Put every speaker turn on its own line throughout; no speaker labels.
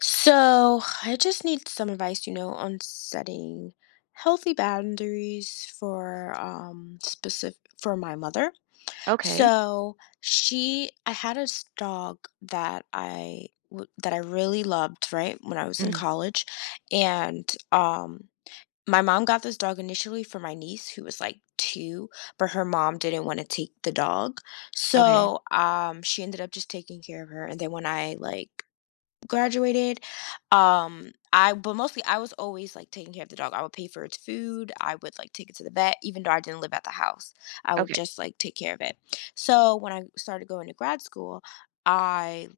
So, I just need some advice, you know, on setting healthy boundaries for specific for my mother.
Okay.
So, she I had a dog that that I really loved, right, when I was in
Mhm.
college, and my mom got this dog initially for my niece who was like 2, but her mom didn't want to take the dog.
Okay.
So, she ended up just taking care of her and then when I like graduated. I But mostly I was always like taking care of the dog. I would pay for its food. I would like take it to the vet, even though I didn't live at the house. I would
Okay.
just like take care of it. So when I started going to grad school, I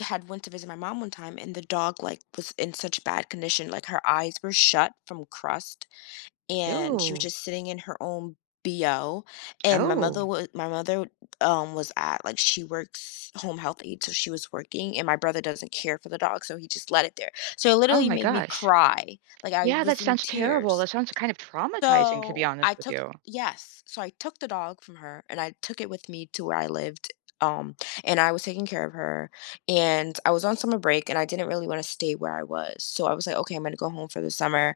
had went to visit my mom one time and the dog like was in such bad condition, like her eyes were shut from crust and she was
Ew.
just sitting in her own BO and
Oh.
my mother was at like, she works home health aide, so she was working and my brother doesn't care for the dog, so he just let it there. So it
Oh
literally
my
made me
gosh.
cry. Like I
Yeah, that
was in
sounds terrible. That
tears.
sounds kind of traumatizing, to be
So
honest with you.
I took the dog from her and I took it with me to where I lived um and I was taking care of her and I was on summer break and I didn't really want to stay where I was. So I was like, okay, I'm going to go home for the summer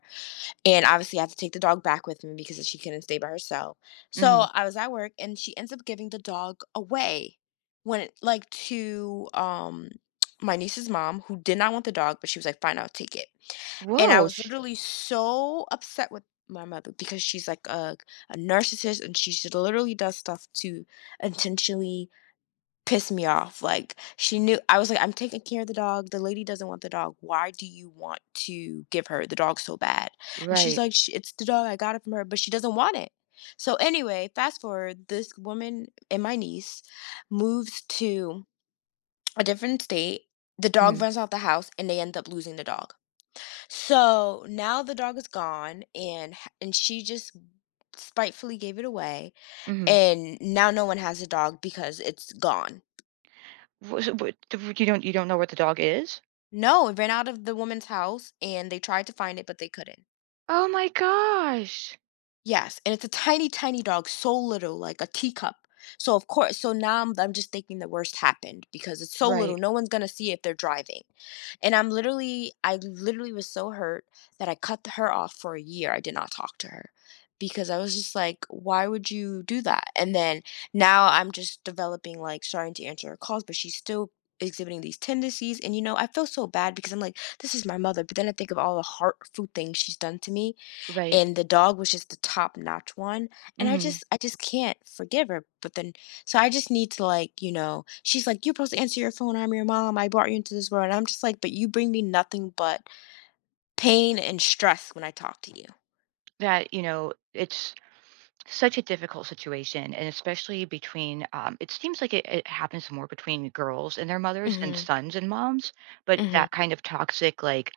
and obviously, I had to take the dog back with me because she couldn't stay by herself. So
Mhm.
I was at work, and she ends up giving the dog away to my niece's mom, who did not want the dog, but she was like, "Fine, I'll take it." And I
Whoa.
was
Sh
literally so upset with my mother because she's like a narcissist, and she should literally does stuff to intentionally pissed me off. Like she knew I was like, I'm taking care of the dog. The lady doesn't want the dog. Why do you want to give her the dog so bad? And she's
right.
like, " it's the dog. I got it from her, but she doesn't want it." So anyway, fast forward, this woman and my niece moves to a different state. The dog
Mhm.
runs off the house and they end up losing the dog. So now the dog is gone and and she just spitefully gave it away
Mhm.
and now no one has the dog because it's gone.
Wha So what the you don't, you don't know what the dog is?
No, it ran out of the woman's house, and they tried to find it, but they couldn't.
Oh my gosh.
Yes, and it's a tiny, tiny dog, so little, like a teacup. So of course, so now I'm just thinking the worst happened because it's so
Right.
little. No one's gonna see if they're driving. And I literally was so hurt that I cut her off for a year. I did not talk to her because I was just like, why would you do that? And then now I'm just developing, like, starting to answer her calls, but she's still exhibiting these tendencies. And, you know, I feel so bad because I'm like, this is my mother. But then I think of all the heart food things she's done to me
Right.
and the dog was just the top notch one and i
Mhm.
just i just can't forgive her but then so I just need to, like, you know, she's like, "You're supposed to answer your phone, I'm your mom, I brought you into this world," and I'm just like, but you bring me nothing but pain and stress when I talk to you.
It's such a difficult situation, and especially between, it seems like it happens more between girls and their mothers than
Mhm.
sons and moms, but
Mhm.
that kind of toxic, like,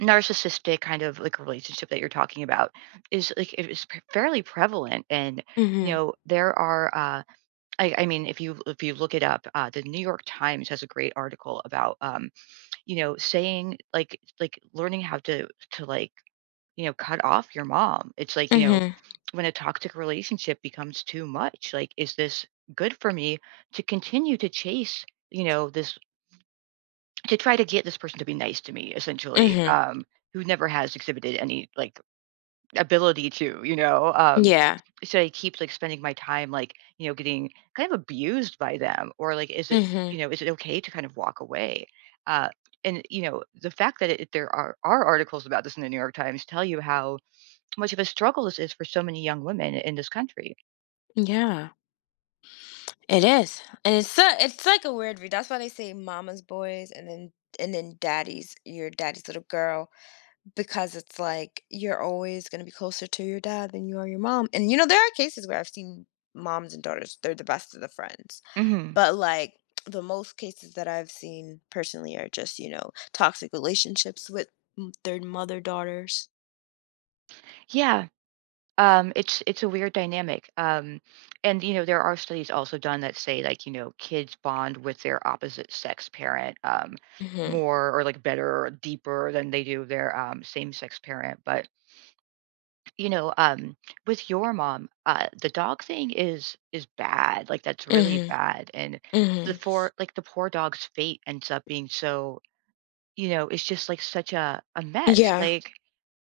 narcissistic kind of like relationship that you're talking about is like it is fairly prevalent. And
Mhm.
there are I mean, if you, if you look it up, the New York Times has a great article about saying like learning how to like, you know, cut off your mom. It's like, you know,
Mhm.
when a toxic relationship becomes too much, like, is this good for me to continue to chase, you know, this, to try to get this person to be nice to me, essentially,
Mhm.
who never has exhibited any, like, ability to, you know,
Yeah.
so I keep, like, spending my time, like, you know, getting kind of abused by them, or, like, is it,
Mhm.
you know, is it okay to kind of walk away? Uh, and, you know, the fact that it there are articles about this in the New York Times tell you how much of a struggle this is for so many young women in this country.
Yeah, it is and it's so, it's like a weird view, that's why they say mama's boys and then daddy's your daddy's little girl because it's like you're always going to be closer to your dad than you are your mom. And you know, there are cases where I've seen moms and daughters, they're the best of the friends.
Mhm.
But like the most cases that I've seen personally are just, you know, toxic relationships with their mother daughters.
Yeah. It's a weird dynamic, and, you know, there are studies also done that say, like, you know, kids bond with their opposite sex parent,
Mm-hmm.
more or, like, better or deeper than they do their, same-sex parent, but, you know, with your mom, the dog thing is bad, like, that's really bad, and the
Mm-hmm.
for like, the poor dog's fate ends up being so, you know, it's just, like, such a mess,
Yeah.
like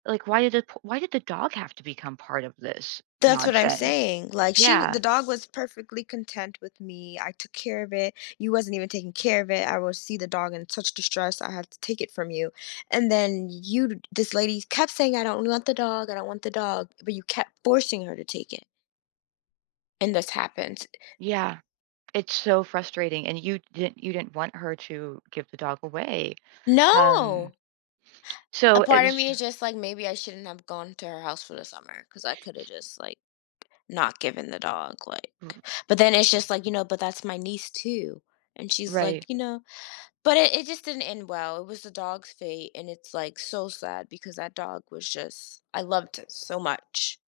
like, why did the p why did the dog have to become part of this
That's what I'm
nonsense?
saying, like, she w
Yeah,
the dog was perfectly content with me, I took care of it, you wasn't even taking care of it, I would see the dog in such distress, I had to take it from you, and then you d this lady kept saying, "I don't want the dog, I don't want the dog," but you kept forcing her to take it, and this happened.
yeah, it's so frustrating, and you didn't want her to give the dog away, um,
No! A
so
part of
it's
me is just like, maybe I shouldn't have gone to her house for the summer because I coulda just, like, not given the dog, like, but then it's just like, you know, "But that's my niece too," and she's like,
right.
"You know." But it just didn't end well. It was the dog's fate, and it's, like, so sad because that dog was just I loved it so much,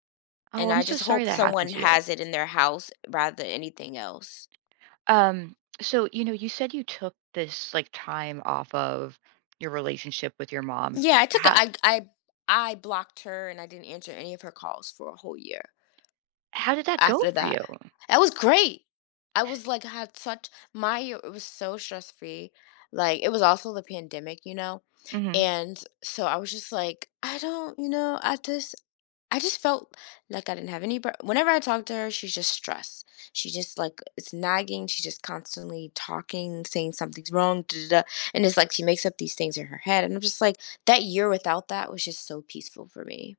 Oh,
and
I'm
I
so
just
sorry
hope
that happened
someone
to you.
has it in their house rather than anything else.
So, you know, you said you took this, like, time off of your relationship with your mom.
Yeah, I took a
How
I blocked her, and I didn't answer any of her calls for a whole year
how did that go
after
for
that.
you?
That was great. I was, like, had such my year, it was so stress free, like, it was also the pandemic, you know,
Mhm.
and so I was just like, "I don't, you know, I just felt like I didn't have any. Whenever I talked to her, she's just stressed. She just like it's nagging. She's just constantly talking, saying something's wrong, da, da, da." And it's like she makes up these things in her head. And I'm just like, that year without that was just so peaceful for me.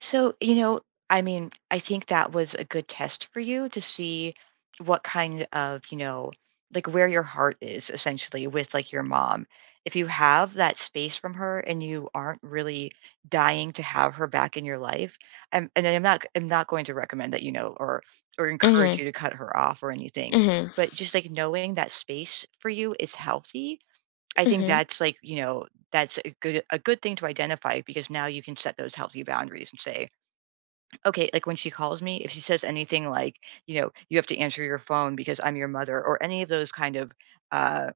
So, you know, I mean, I think that was a good test for you to see what kind of, you know, like, where your heart is essentially with, like, your mom. If you have that space from her and you aren't really dying to have her back in your life, and I'm not going to recommend that, you know, or encourage
Mhm.
you to cut her off or anything.
Mhm.
But just like knowing that space for you is healthy, I think
Mhm.
that's like, you know, that's a good thing to identify because now you can set those healthy boundaries and say, okay, like, when she calls me, if she says anything like, you know, "You have to answer your phone because I'm your mother," or any of those kind of, uh,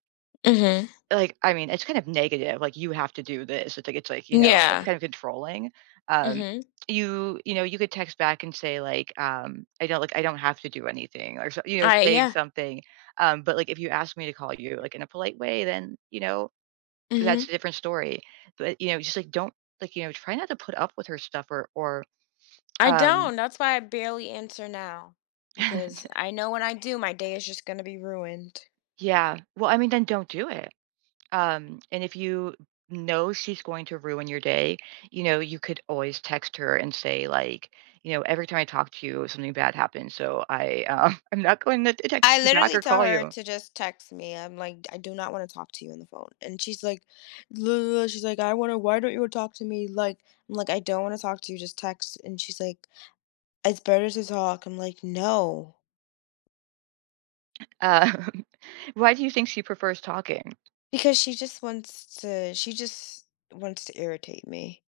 Mhm.
like, I mean, it's kind of negative, like, "You have to do this." It's like, it's like, you know, it's
Yeah.
kind of controlling. Um,
Mhm.
you, you know, you could text back and say, like, "I don't, like, I don't have to do anything," or, so, you know,
I
saying
Yeah.
something. But, like, if you ask me to call you, like, in a polite way, then, you know, that's
Mhm.
a different story. But, you know, just, like, don't, like, you know, try not to put up with her stuff or,
I
um
don't. That's why I barely answer now because I know when I do, my day is just gonna be ruined.
Yeah. Well, I mean, then don't do it. And if you know she's going to ruin your day, you know, you could always text her and say, like, you know, every time I talk to you, something bad happens. So I, I'm not going to text
I
you back
literally
or
tell
call
her
you.
to just text me. I'm like, "I do not wanna talk to you on the phone," and she's like, "Ugh," she's like, "I wanna why don't you wanna talk to me?" Like, I'm like, "I don't wanna talk to you, just text," and she's like, "It's better to talk." I'm like, "No."
Um, why do you think she prefers talking?
Because she just wants to irritate me,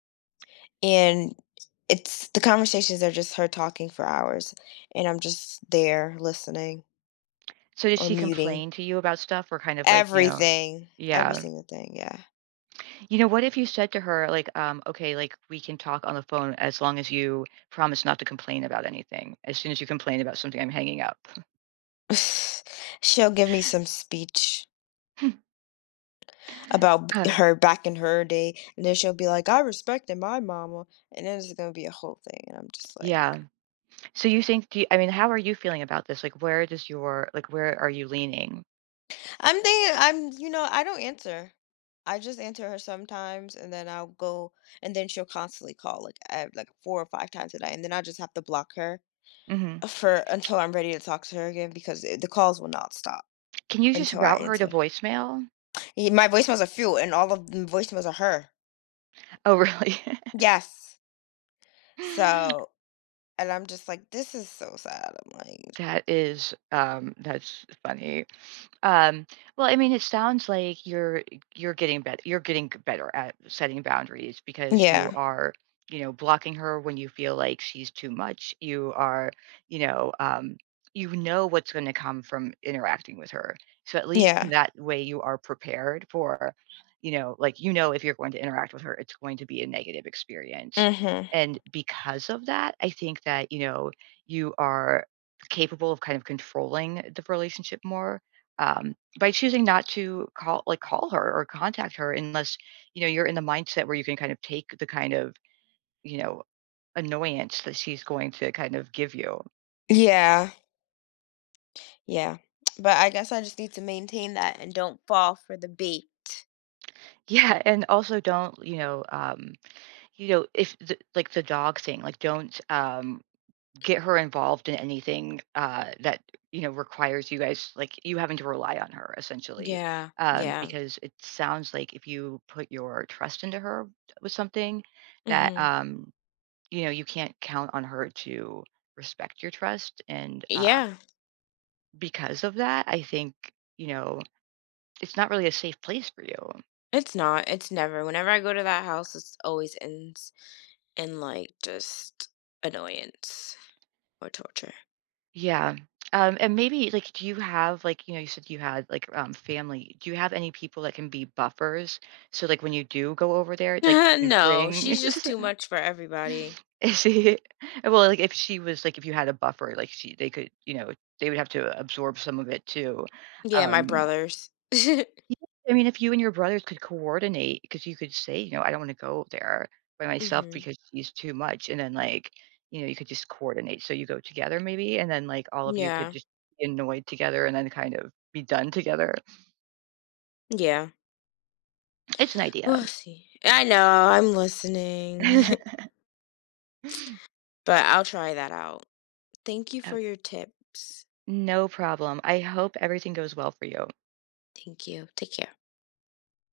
and it's the conversations are just her talking for hours, and I'm just there listening
So does
or
she
muting
complain to you about stuff or kind of like, you know,
everything, every
Yeah.
single thing, yeah.
You know, what if you said to her, like, okay, like, we can talk on the phone as long as you promise not to complain about anything. As soon as you complain about something, I'm hanging up.
She'll give me some speech about
Uh,
her back in her day, and then she'll be like, "I respected my mama," and then it's gonna be a whole thing, and I'm just like,
yeah. So you think, do you, I mean, how are you feeling about this? Like, where does your, like, where are you leaning?
I'm, you know, I don't answer. I just answer her sometimes, and then I'll go, and then she'll constantly call like 4 or 5 times a day, and then I just have to block her
Hmm.
for until I'm ready to talk to her again because the calls will not stop
Can you just
until I
route her to
answer.
voicemail?
My voicemails are few, and all of the voicemails are her.
Oh, really?
Yes. So. And I'm just like, "This is so sad." I'm like,
That is that's funny. Um, well, I mean, it sounds like you're getting better. You're getting better at setting boundaries because you
yeah,
are, you know, blocking her when you feel like she's too much. You are, you know, um, you know what's going to come from interacting with her. So at least in
yeah,
that way, you are prepared for, you know, like, you know, if you're going to interact with her, it's going to be a negative experience.
mhm.
And because of that, I think that, you know, you are capable of kind of controlling the relationship more, by choosing not to call, like, call her or contact her unless you know you're in the mindset where you can kind of take the kind of, you know, annoyance that she's going to kind of give you,
Yeah, yeah. But I guess I just need to maintain that and don't fall for the bait.
yeah, and also don't, you know, you know if the, like, the dog thing, like, don't, get her involved in anything that, you know, requires you guys, like, you having to rely on her essentially,
Yeah, yeah,
because it sounds like if you put your trust into her with something that,
mhm.
you know, you can't count on her to respect your trust. And
Yeah,
because of that, I think, you know, it's not really a safe place for you.
it's not, it's never, whenever I go to that house, it's always ends in, like, just annoyance or torture.
Yeah. And maybe, like, do you have like, you know, you said you had like, family. Do you have any people that can be buffers? So, like, when you do go over there, like, you can
No,
bring.
she's just too much for everybody.
Is she? Well, like, if she was, like, if you had a buffer, like, she they could, you know, they would have to absorb some of it too.
Yeah, my
Um,
brothers.
Yeah, I mean, if you and your brothers could coordinate, because you could say, you know, I don't want to go there by myself
Mhm.
because she's too much. And then, like, you know, you could just coordinate. So you go together, maybe. And then, like, all of you could
Yeah,
just be annoyed together and then kind of be done together.
yeah.
It's an idea.
We'll see. I know, I'm listening, but I'll try that out. Thank you for
Okay.
your tips.
No problem. I hope everything goes well for you.
Thank you. Take care.